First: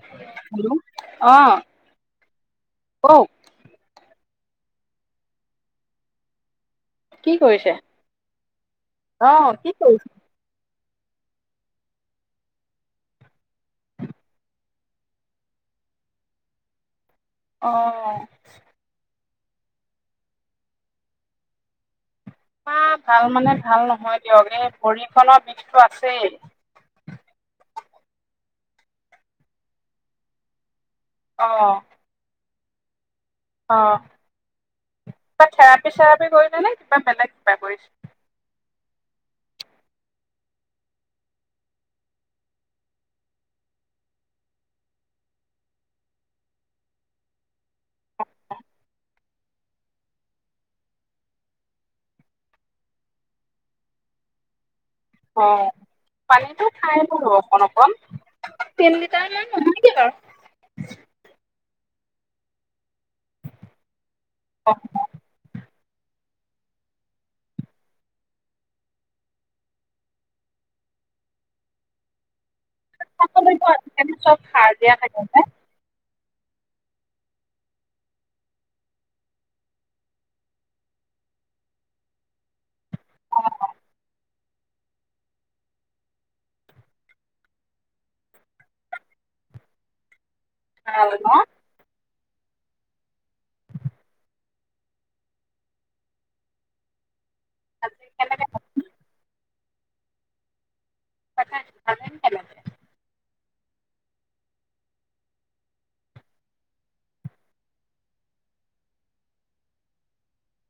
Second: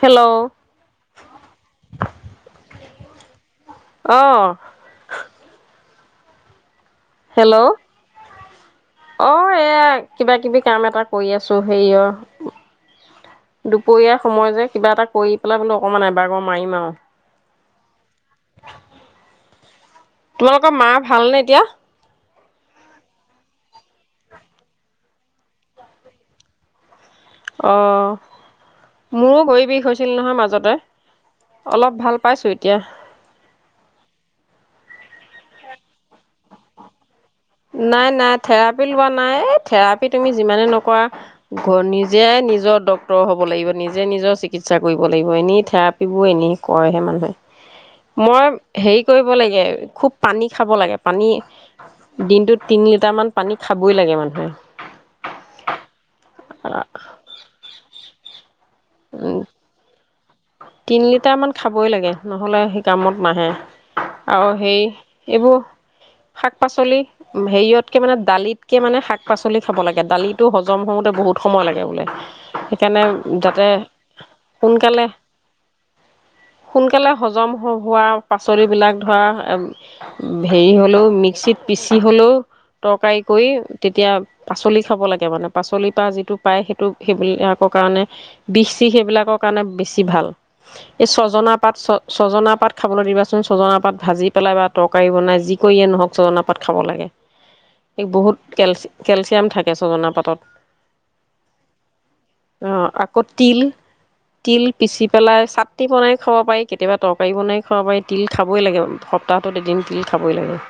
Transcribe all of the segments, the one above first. Hello hello আহ অ অ কি হেল্ল' কৰিছে? অ কি এয়া কৰিছে? কিবা কিবি কাম এটা কৰি আছো হেৰিয় দুপৰীয়া সময় যে কিবা এটা কৰি পেলাই বোলো অকমান এবাগৰ মাৰিম আৰু অ তোমালোকৰ মা ভালনে এতিয়া মা ভাল মানে ভাল নহয় দিয়ক এই ভৰিখনৰ বিষটোো আছেই অঁ মোৰো ভৰি বিষ হৈছিল নহয় মাজতে অ', অলপ ভাল পাইছো এতিয়া অ কিবা থেৰাপি চেৰাপি কৰিলে নে কিবা বেলেগ কিবা কৰিছে? নাই নাই থেৰা থেৰা লোৱা নাই থেৰাপি তুমি যিমানে নকৰা নিজে নিজৰ ডক্তৰ হব লাগিব নিজে নিজৰ চিকিৎসা কৰিব লাগিব এনেই থেৰাপীিবোৰ এনেই কৰেহে মানুহে মই হেৰি কৰিব লাগে খুব পানী খাব লাগে পানী দিনটোত তিনি লিটাৰ মান পানী খাবই লাগে মানুহে অ পানীতো খাই বলো অকণ অকণ তেতিনি ত ন নহক ক তিনি লিটাৰ মান খাবই লাগে নহ'লে শ কামত নাহে আৰু অ সেই এইবোৰ শাক পাচলি হেৰিয়তকে মানে দালিতকে মানে শাক পাচলি খাব লাগে দালিতটো হজম হওঁতে বহুত সময় লাগে বোলে সেইকাৰণে যাতে চব সাৰ দিয়া সোনকালে থাকে যে সোনকালে হজম হোৱা পাচলিবলাক ধৰা হেৰি হলেও মিক্সিত পিচি হলেও তৰকাৰী কৰি তেতিয়া পাচলি খাব লাগে মানে পাচলিৰ পৰা যিটো পায় সেইটো সেইবিলাকৰ কাৰণে বিষি সেইবিলাকৰ কাৰণে বেছি ভাল এই ভাল ন? ছজনা পাত ছ ছজনা পাত খাবলৈ দিবাচোন ছজনা পাত ভাজি পেলাই বা তৰকাৰী বনাই যি কৰিয়ে নহওক ছজনা পাত খাব লাগে আজি এই বহুত কেনেকে কেলচ কেলচিয়াম থাকে ছজনা পাতত অ' আকৌ পেলে তিল তিল পিচি পেলাই চাটনি বনাই খাব পাৰি কেতিয়াবা তৰকাৰী বনাই খাব পাৰি তিল খাবই লাগে সপ্তাহটোত এদিন তিল খাবই লাগে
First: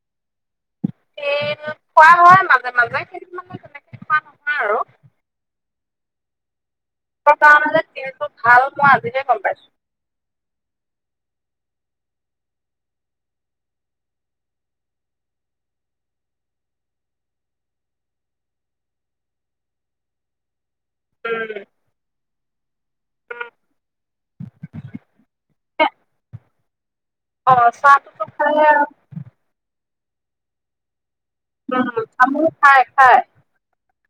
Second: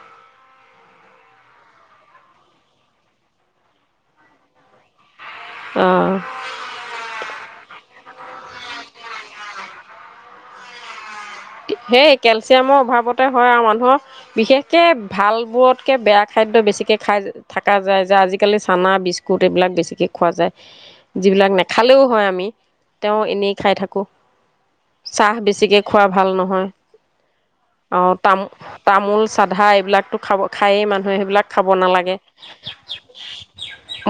তেল খোৱা হয় মাজে মাজে সেই মানে তেনেকে খোৱা নহয় আৰু আহ কিহৰ কাৰণে যে তেলটো ভাল মই আজিকে গম পাইছো সেই কেলচিয়ামৰ অভাৱতে হয় আৰু মানুহৰ বিশেষকে ভাল বোৰতকে বেয়া খাদ্য বেছিকে খাই থকা যায় যে আজিকালি চানা বিস্কুট এইবিলাক বেছিকে খোৱা যায় অ যিবিলাক নেখালেও হয় আমি তেওঁ এনেই খাই থাকো চাহ বেছিকে খোৱা নহয় আহ চাহটোতো তামো খাই আৰু তামোল চাধা এইবিলাক খাব খাই মানুহে সেইবিলাক খাব নালাগে তামোল খাই খাই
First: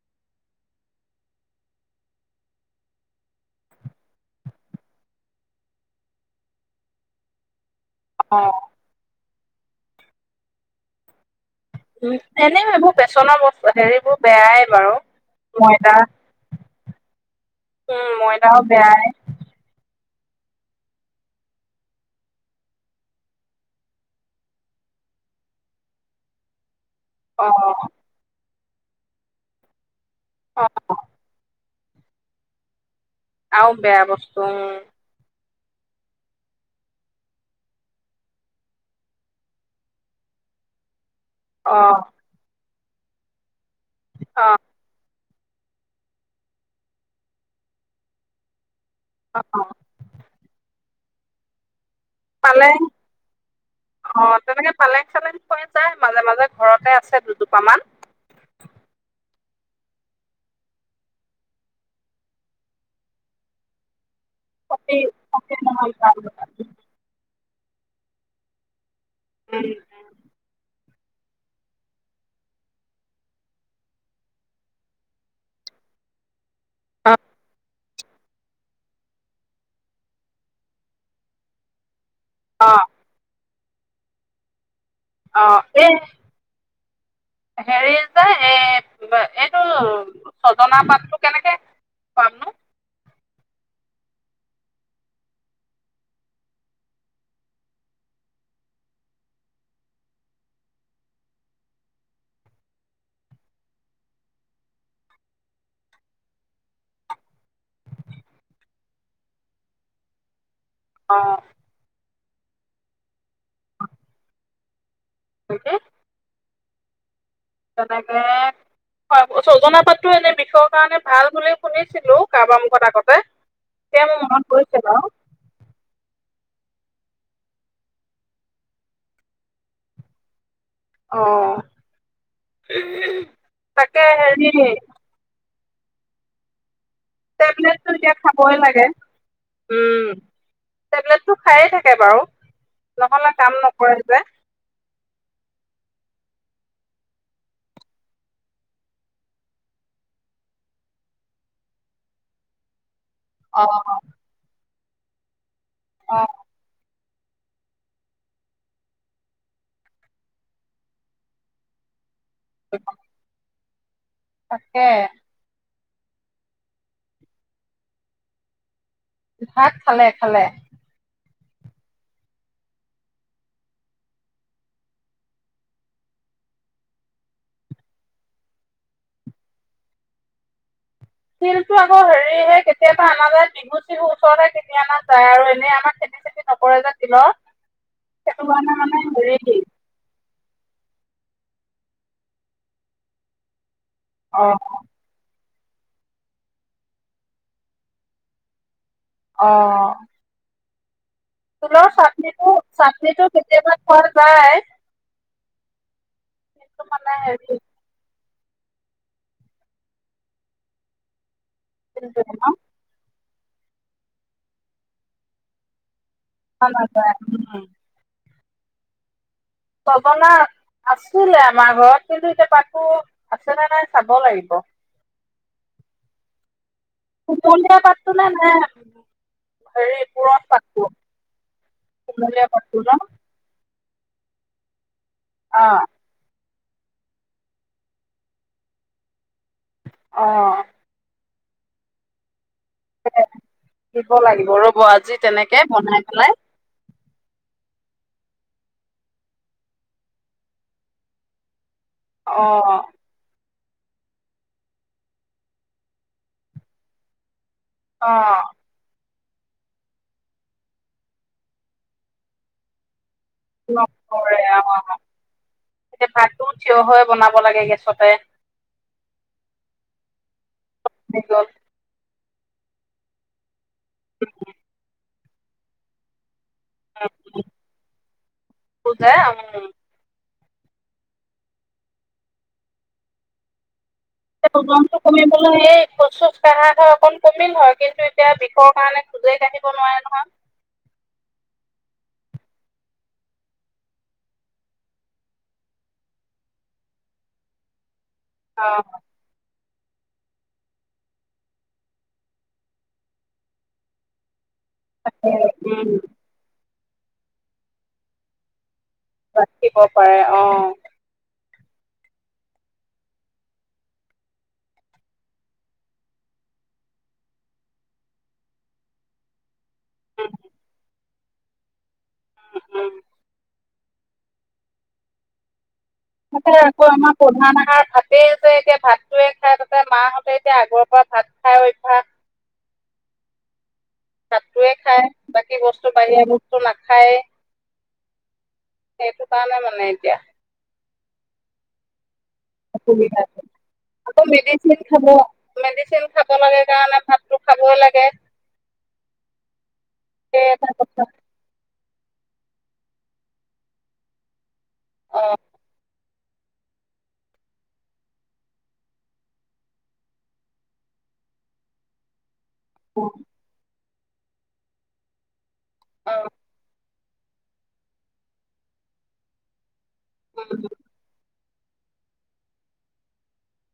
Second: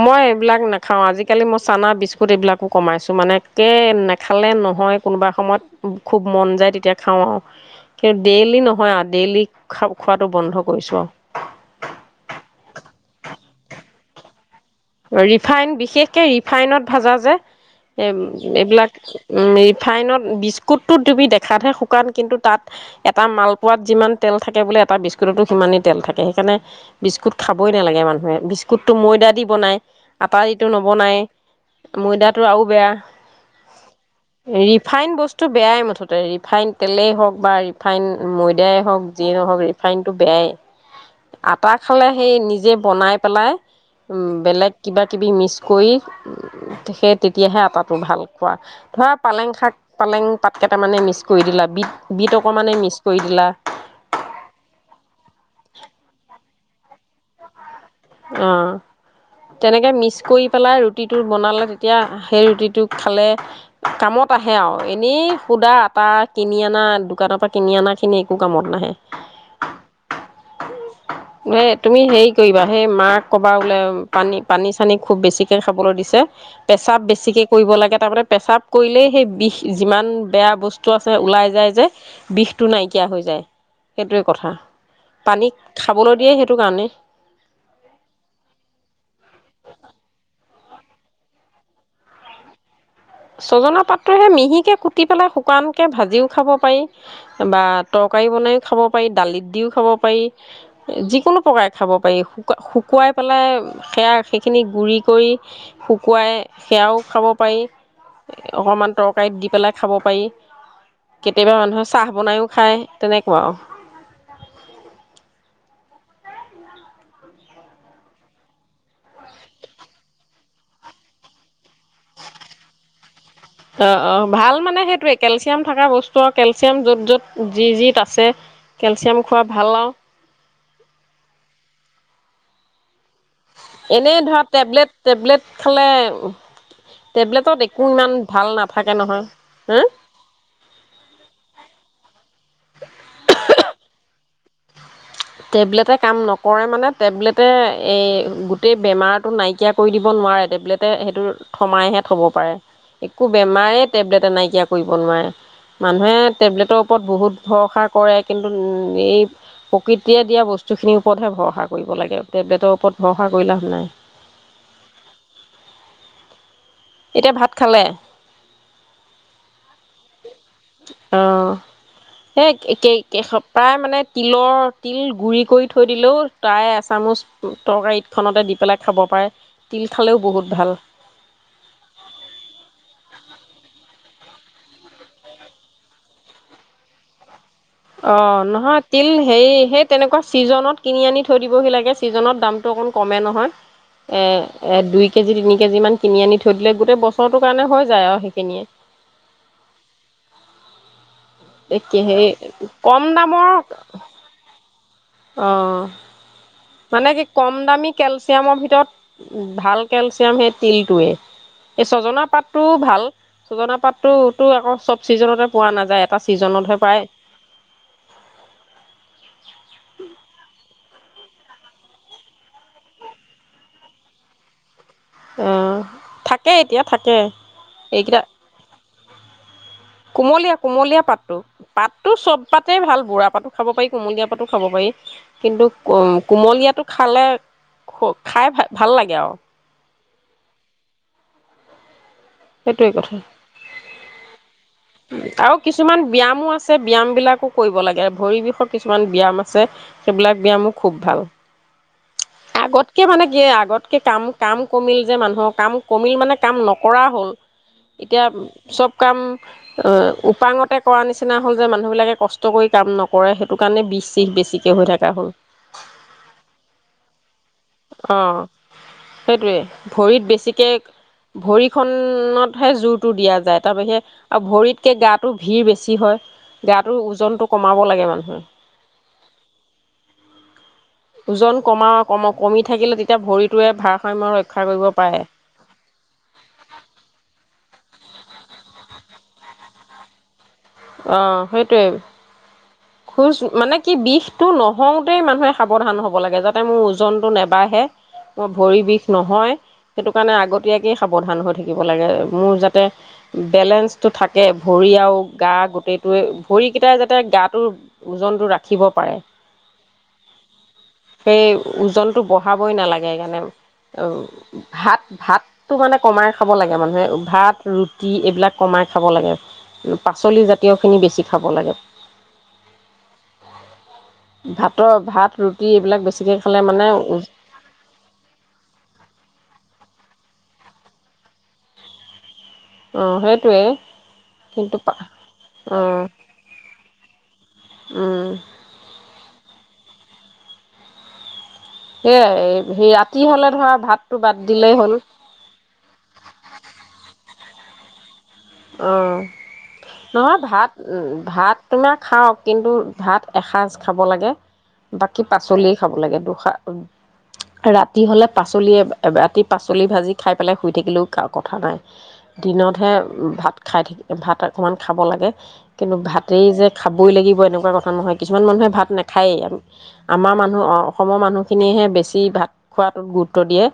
মই এইবিলাক নাখাওঁ আজিকালি মই চানা বিস্কুট এইবিলাকো কমাইছোঁ মানে একে নেখালে নহয় কোনোবা সময়ত খুব মন যায় তেতিয়া খাও আ ই অ ডেইলি নহয় আৰু ডেইলী খা খোৱাতটো বন্ধ কৰিছো আৰু উ এনেও এইবোৰ বেচনৰ বস্তু হেৰিবোৰ বেয়াই বাৰু ৰিফাইন ময়দা বিশেষকে ৰিফাইনত ভাজা যে উম এ ময়দাও এইবিলাক বেয়াই উ ৰিফাইনত বিস্কুতত তিবি দেখাতহে শুকান কিন্তু তাত এটা মালপোৱাত যিমান তেল থাকে বোলে এটা বিস্কুটতো সিমানেই তেল থাকে সেইকাৰণে বিস্কুট অ খাবই নালাগে মানুহে কুটটো ময়দা দি বনায় অ আটাইৰিতো নবনায় ময়দাটো আৰু বেয়া আৰু বেয়া বস্তু উম টো বেয়াই মুঠতে ৰিফাইন তেলেই হওক বা ৰিফাইন ময়দাই হওক যিয়ে নহওক ৰিফাইনটো বেয়াই আটা অ খালে সেই নিজে বনাই পেলাই উম অ বেলেগ কিবা কিবি মিক্স কৰি, সে তেতিয়াহে আটাটো ভাল খোৱা। ধৰা অ পালেং শাক, পালেং পাতকেইটামানে মিছ কৰি দিলা বিত পালেং, অ' তেনেকে পালেং চালেং হৈ যায় মাজে মাজে ঘৰতে আছে দুজোপা মান। অ' তেনেকে মিক্স কৰি পেলাই ৰুটিটো বনালে তেতিয়া সেই ৰুটিটো খালে কামত আহে আৰু এনেই সুদা আটা কিনি আনা দোকানৰ পৰা কিনি অনা খিনি একো কামত নাহে। উম উম। এ তুমি হেৰি কৰিবা সেই মাক ক'বা বোলেপানী, পানী চানী খুব বেছিকে খাবলৈ দিছে। পেছাব অ বেছিকে কৰিব লাগে। তাৰমানে পেচাব কৰিলেই সেই বিষ যিমান বেয়া বস্তু আছে ওলাই যায় যে। অ বিষটো নাইকিয়া হৈ যায়। সেইটোৱে কথা। অ পানী এই খাবলৈ দিয়ে সেইটো কাৰণেই। হেৰি যে এই, এইটো ছজনা পাতটো কেনেকৈ খামনো? ছজনা পাতটো হেই মিহিকৈ কুটি পেলাই শুকানকৈ ভাজিও খাব পাৰি বা তৰকাৰী বনাইও খাব পাৰি, দালিত দিও খাব পাৰি, যিকোনো প্ৰকাৰে খাব পাৰি। শুকুৱাই পেলাই সেয়া সেইখিনি গুৰি কৰি শুকুৱাই সেয়াও খাব পাৰি। অকমান তৰকাৰীত দি পেলাই খাব পাৰি। অ', কেতিয়াবা মানুহৰ চাহ বনাইও খায় তেনেকুৱা আৰু। কি? তেনেকে, ছজনা পাতটো এনে বিষৰ কাৰণে ভাল বুলি শুনিছিলোঁ কাৰোবাৰ মুখত আগতে, অঁ এতিয়া অঁ মোৰ মনত ভাল মানে পৰিছে বাৰু। সেইটোৱে কেলচিয়াম থকা বস্তু আৰু কেলচিয়াম য'ত য'ত যি যিত আছে, কেলচিয়াম খোৱা ভাল আৰু। অ'। তাকে এনেই ধৰা হেৰি টেবলেট, টেবলেট খালে। টেবলেটত একো টেবলেটটো ইমান এতিয়া ভাল খাবই লাগে। নাথাকে নহয় হা উম, টেবলেটটো খায়ে থাকে বাৰু নহলে কাম নকৰে যে। টেবলেটে কাম নকৰে মানে টেবলেটে এই গোটেই বেমাৰটো নাইকিয়া কৰি দিব নোৱাৰে, টেবলেটে সেইটো থমাইহে থ'ব পাৰে। একো বেমাৰে অ', টেবলেটে নাইকিয়া কৰিব নোৱাৰে। মানুহে অ', টেবলেটৰ ওপৰত বহুত ভৰসা কৰে কিন্তু এই প্ৰকৃতিয়ে দিয়া বস্তুখিনিৰ ওপৰতহে ভৰষা কৰিব লাগে। টেবলেটৰ ওপৰত ভৰসা কৰি লাভ নাই। তাকে। এতিয়া ভাত খালে ভাত খালে খালে এ এসোপা মানে তিলৰ তিল গু়ৰি কৰি থৈ দিলেও তাই এচামুচ তৰকাৰীত খনতে দি পেলাই খাব পাৰে তিল খালেও বহুত ভাল তিলতটো আকৌ হেৰিহে কেতিয়াবা অনা যায় বিহু চিহু ওচৰতহে কেতিয়াবা বনাই আৰু এনেই আমাৰ খেতি চেতি নকৰে যে তিলৰ অ সেইটো কাৰণে নহয় মানে তিল হেৰি সেই তেনেকুৱা ছিজনত কিনি আনি থৈ দিবহি লাগে ছিজনত দামটো অকণ কমে নহয় অ', এ এ দুই কেজি তিনি কেজি কেজি মান কিনি আনি থৈ দিলে, গোটেই বছৰটোৰ কাৰণে হৈ যায় আৰু সেইখিনিয়ে। অহ', তিলৰ একে সেই চাটনিটো- কম চাটনিটো কেতিয়াবা পোৱা যায়। অহ', কিন্তু মানে কি কম হেৰি দামি কেল- কেলচিয়ামৰ ভিতৰত ভাল কেলচিয়াম তিলটোৱে। এই ছজনা -পাতটোও ভাল। সজনা পাততো-টো আকৌ চব চিজনতে পোৱা নাযায়। এটা খোৱা ছিজনতহে পায়। নাযায় চজনা, আছিলে আমাৰ ঘৰত, কিন্তু এতিয়া তাকো আছেনে- নাই চাব লাগিব। অ', থাকে এতিয়া থাকে, কুমলীয়া পাতটো এইকেইটা নে নে হেৰি পুৰঠ কুমলীয়া- পাতটো -কুমলীয়া পাতটো। পাতটো চব কুমলীয়া পাতটো পাতেই ন ভাল বুঢ়া পাতো খাব পাৰি। কুমলীয়াা পাতো খাব পাৰি। কিন্তু অ কোমলীয়াত, টো খালে খ-খাই ভাল লাগে আৰু। অহ ', সেইটোৱে কথা দিব লাগিব ৰ, আৰু কিছুমান ব্যয়ামো আছে ব্যয়াম বিলাকো, কৰিব লাগে আৰু ভৰি বিষৰ কিছুমান ব্যায়াম আছে সেইবিলাক ব্যয়ামো খুব ভাল। অ আগতকে মানে কি আগত, কাম -কাম কমিল যে', মানুহৰ কাম কমিল মানে কাম নকৰা হ'ল। অ এতিয়া চব কাম, - অ', উপাঙতে কৰা নিচিনা হ'ল যে', - মানুহ বিলাকে কষ্ট কৰি কাম নকৰে। কৰে, সেইটো কাৰণে বিষ-চিষ নকৰে বেছিকে অ হৈ থকা হ'ল। অ', এতিয়া ভাতটো থিয় হৈ বনাব লাগে গেছতে - সেইটোৱে ভৰিত বেছিকে হৈ গ'ল ভৰি-খনত, সেই জোৰটো দিয়া যায়। তাৰ বাহিৰে আ', ভৰিতকে গাত, তোৰ ভিৰ বেছি হয়। গাটোৰ ওজনটো কমাব লাগে মানুহে। উম, যে উম ওজন কমাও, কমা কমি থাকিলে তেতিয়া ভৰিতোৱে ভাৰ ওজনটো কমিবলে এই খোচ -চোজ কাঢ়া হয় অকণ কমিল হয়কে, এতিয়া বিষৰ কাৰণে খোজেই কাঢ়িব নোৱাৰে নহয়। অ', -সেইটোৱে, খোজ মানে কি বিষটো নহওঁতেই মানুহে সাৱধান হ'ব লাগে, যাতে মোৰ ওজনটো নেবাঢ়ে। মোৰ ভৰি বিষ নহয় সেইটো কাৰণে আগতীয়াকেই সাৱধান হৈ থাকিব লাগে, মোৰ যাতে বেলেঞ্চটো থাকে এ ভৰি আৰু আ উম, গোটেইটোৱে ভৰি কেইটাই যাতে গাটোৰ ওজনতটো ৰাখে ৰাখিব পাৰে, সেই অ' ওজনটো বঢ়াবই নালাগে সেইকাৰণে, ভাত ভাতটো মানে কমাই খাব লাগে মানুহে। ভাত, ৰুটি এইবিলাক কমাই খাব লাগে। উম, পাচলি জাতীয় খিনি বেছি খাব লাগে। উম ভাতৰ ভাত, ৰুটি এইবিলাক বেছিকৈ খালে সেইটোৱে মানে আকৌ আমাৰ অঁ প্ৰধান আহাৰ ভাতে যে এতিয়া ভাততোৱে খাই থকা মাহঁতে এতিয়া আগৰ পৰা ভাত খাই অভ্যাস। অ' সেইটোৱে। ভাতটোৱে খাই, বাকী বস্তু বাহিৰা বস্তু নাখায়েই, সেইটো কাৰণে মানে মানে এতিয়া সেয়াই সেই অসুবিধা ৰাতি আছে হ'লে ধৰা ভাতটো আকৌ বাদ দিলেই মেডিচিন হ'ল খাব মেডিচিন খাব লাগে কাৰণে ভাতটো খাবৈ লাগে। অ' নহয় সেই এটা ভাত কথা ভাত তোমাক খাওক, কিন্তু ভাত এসাঁজ খাব লাগে বাকী অ', পাচলিযেই খাব লাগে এইবোৰ খা ৰাতি হ'লে পাচলি ৰাতি পাচলি ভাজি খাই পেলাই শুই থাকিলেও কথা নাই। দিনতহে খাই থাকিবি, ভাত অকণমান খাব লাগে কিন্তু, অ', ভাতেই যে খা খাবই লাগিব এনেকুৱা কথা নহয়, কিছুমান মানুহে ভাত নাখায়েই, আমাৰ উম, মানুহ, অসমৰ মানুহ খিনিেহে বেছি ভাত খোৱাটোত গুৰুত্ব দিয়ে।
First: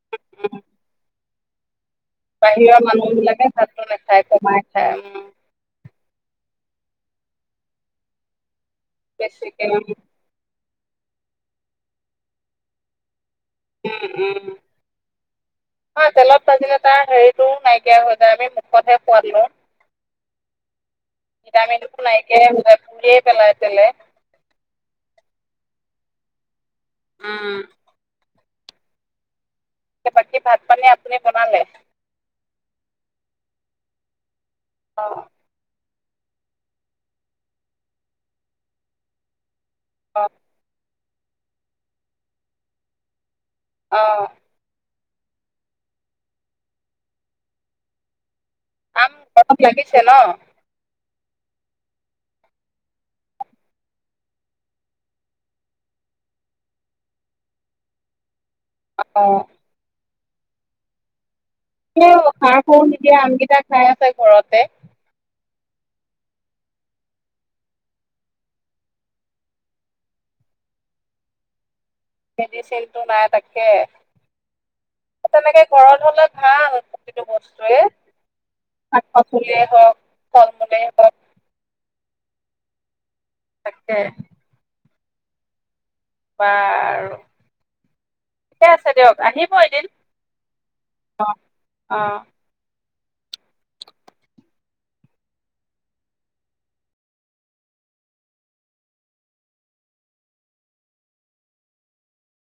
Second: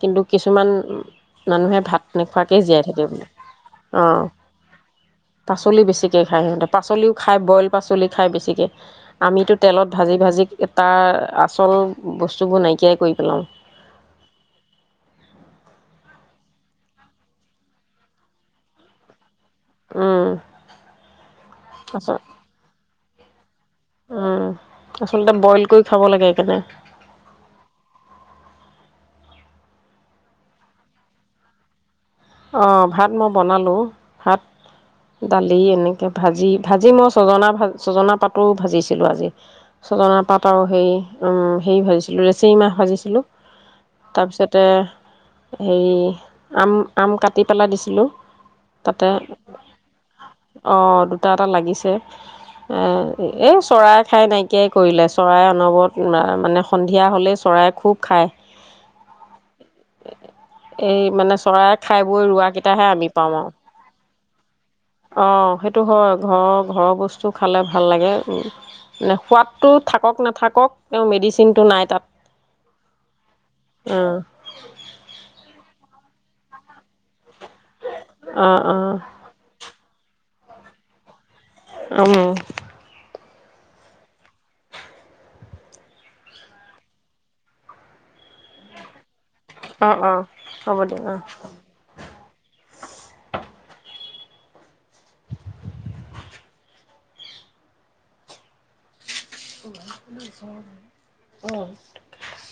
কিন্তু উম। কিছুমান মানুহে ভাত নোখোৱাকেই জীয়াই বাহিৰৰ থাকে মানুহ বোলে বিলাকে ভাতটো নাখায় খাই কমাই খায় উম বেছিকে খায় সিহঁতে পাচলি খায় বইল পাচলি খায় বেছিকে আমিতো বেছিকে উম তেলত ভাজি ভাজি তাৰ আচল বস্তুবোৰ নাইকিয়াই কৰি পেলাওঁ উ উ নহয় তেলত ভাজিলে তাৰ হেৰিটো নাইকিয়া হৈ যায় আমি মুখতহে সোৱাদ লওঁ উম, ভিটামিনো আচল নাইকিয়া এ হৈ যায় শেষে পেলাই পেলে উম আচলতে বইল কৰি খাব লাগে একানে। উম বাকী ভাত পানী আপুনি বনালে অঁ, ভাত মই বনালোঁ ভাত অ দালি এনেকে ভাজি ভাজি মই চজনা ভ চজনা পাতো ভাজিছিলো আজি চজনা অ পাত আৰু হেৰি। অঁ, হেৰি ভাজিছিলোঁ লেছেৰি মাহ ভাজিছিলোঁ। অ তাৰপিছতে হেই আম আম কাটি পেলাই দিছিলোঁ। তাতে আম গছত লাগিছে ন। অঁ দুটা এটা লাগিছে এই চৰাই খাই নাইকিয়াই কৰিলে চৰাই অনবৰত মানে সন্ধিয়া হ'লেই চৰাই খুব খায়। অ এই মানে চৰাই খাই বৈ সাৰ সুৰ ৰোৱাকেইটাহে আমি নিদিয়া পাওঁ আৰু আমকেইটা খাই আছে ঘৰতে টো হয় ঘৰৰ ঘৰৰ বস্তু খালে ভাল লাগে মানে সোৱাদটো থাকক নাথাকক তেওঁ মেডিচিনটো নাই তাত। মেডিচিনটো নাই তাকে অঁ তেনেকে ঘৰত হলত ভাল বস্তুৱে অঁ শাক অঁ পাচলিয়ে হওক ফল মূলেই হওঁক। উম তাকে বাৰো ঠিকে আছে দিয়ক। আহিব এদিন অ অ হ'ব দিয়ক অ অ [inaudible] অ